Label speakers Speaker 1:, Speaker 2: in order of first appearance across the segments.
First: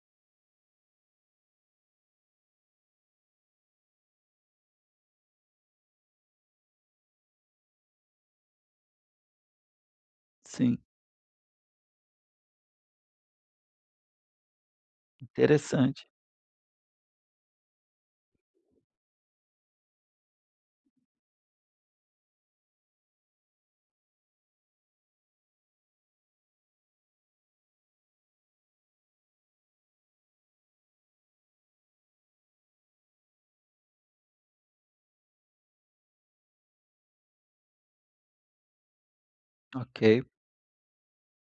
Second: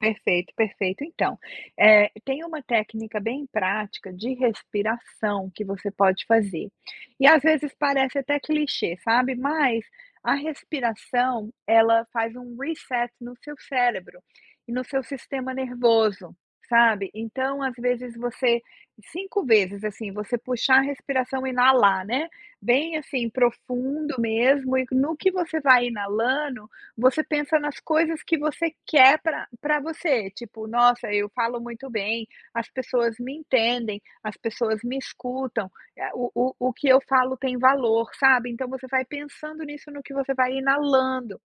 Speaker 1: Perfeito, perfeito. Então, eh, tem uma técnica bem prática de respiração que você pode fazer. E às vezes parece até que clichê, sabe. Mas a
Speaker 2: Sim.
Speaker 1: respiração, ela faz um reset no seu cérebro, e no seu sistema
Speaker 2: Interessante.
Speaker 1: nervoso, sabe, então às vezes você 5 vezes, assim, você puxar a respiração inalar, né, bem, assim, profundo mesmo e no que você vai inalando, você pensa nas coisas que você quer para para você, tipo: "Nossa, eu falo muito bem, as pessoas me entendem, as pessoas me escutam, ah, o o o que eu falo tem valor", sabe, então você vai pensando nisso no que
Speaker 2: Ok.
Speaker 1: você vai inalando,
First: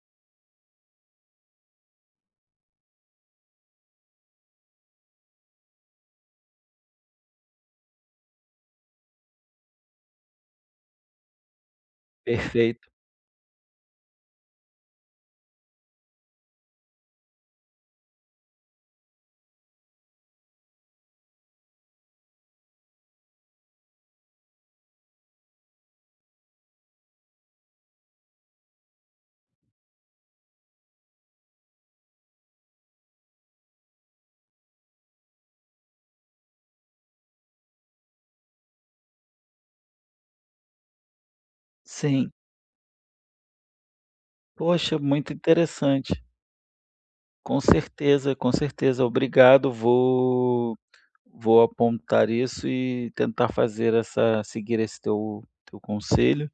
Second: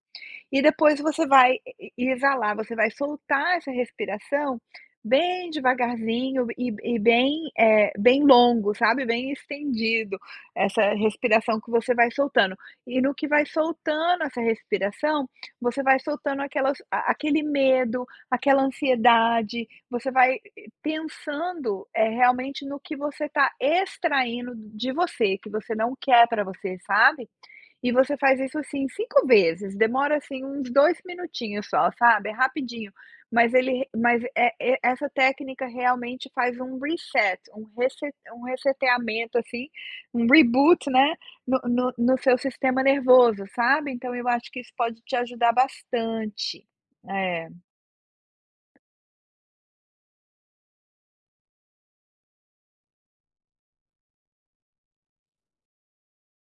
Speaker 1: e depois você vai e e exalar, você vai soltar essa respiração bem devagarzinho e b e bem, eh, bem longo, sabe, bem estendido, essa respiração que você vai soltando.
Speaker 2: Perfeito.
Speaker 1: E no que vai soltando essa respiração, você vai soltando aquelas a aquele medo, aquela ansiedade. Você vai pensando, eh, realmente, no que você tá extraindo de você, que você não quer para você, sabe. E você faz isso, assim, 5 vezes, demora, assim, uns 2 minutinhos só, sabe, é rapidinho, mas ele mas, eh, e essa técnica realmente faz um reset, um rese um reseteamento assim, um reboot, né, no no no
Speaker 2: Sim.
Speaker 1: seu sistema nervoso, sabe, então eu acho que isso
Speaker 2: Poxa,
Speaker 1: pode te
Speaker 2: muito
Speaker 1: ajudar
Speaker 2: interessante.
Speaker 1: bastante, é
Speaker 2: Com certeza, com certeza. Obrigado, vou vou apontar isso e tentar fazer essa seguir esse teu teu conselho.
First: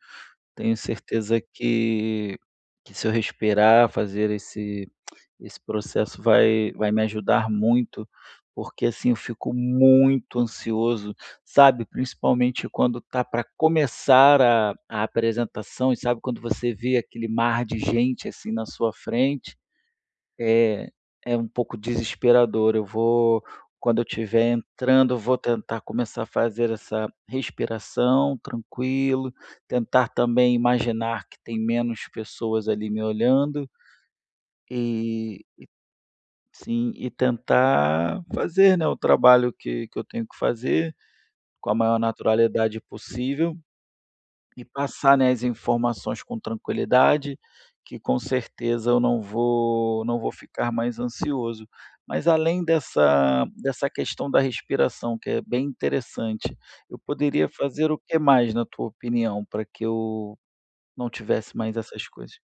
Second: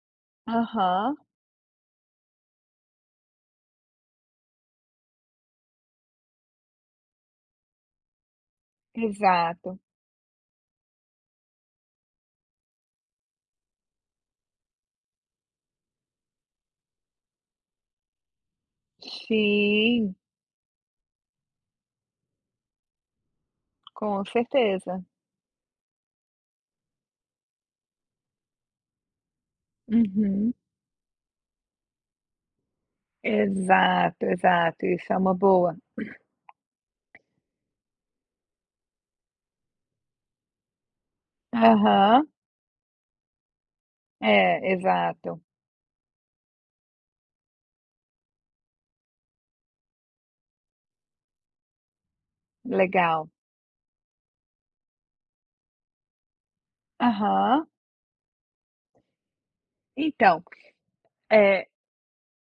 Speaker 2: Tenho
Speaker 1: Aham.
Speaker 2: certeza que que se eu respirar, fazer esse esse processo, vai vai me ajudar muito. Porque assim, eu fico
Speaker 1: Exato.
Speaker 2: muito ansioso, sabe, principalmente quando tá para começar a a apresentação, e sabe quando você vê aquele mar de gente, assim, na sua frente
Speaker 1: Sim.
Speaker 2: é é um pouco desesperador. Eu vou quando eu
Speaker 1: Com
Speaker 2: estiver
Speaker 1: certeza.
Speaker 2: entrando, eu vou tentar começar a fazer essa respiração, tranquilo, tentar
Speaker 1: Uhum.
Speaker 2: também imaginar que tem menos pessoas ali me olhando.
Speaker 1: Exato, exato. Isso é uma
Speaker 2: E
Speaker 1: boa.
Speaker 2: sim, e tentar fazer, né, o trabalho que que eu tenho que fazer com a maior
Speaker 1: Aham.
Speaker 2: naturalidade possível, e
Speaker 1: É,
Speaker 2: passar, né,
Speaker 1: exato.
Speaker 2: as informações com tranquilidade, que com certeza eu não vou não vou ficar mais ansioso. Mas além
Speaker 1: Legal.
Speaker 2: dessa dessa questão da respiração, que é bem interessante, eu poderia
Speaker 1: Aham.
Speaker 2: fazer o que mais, na tua opinião, para que eu
Speaker 1: Então,
Speaker 2: não tivesse
Speaker 1: eh
Speaker 2: mais essas coisas?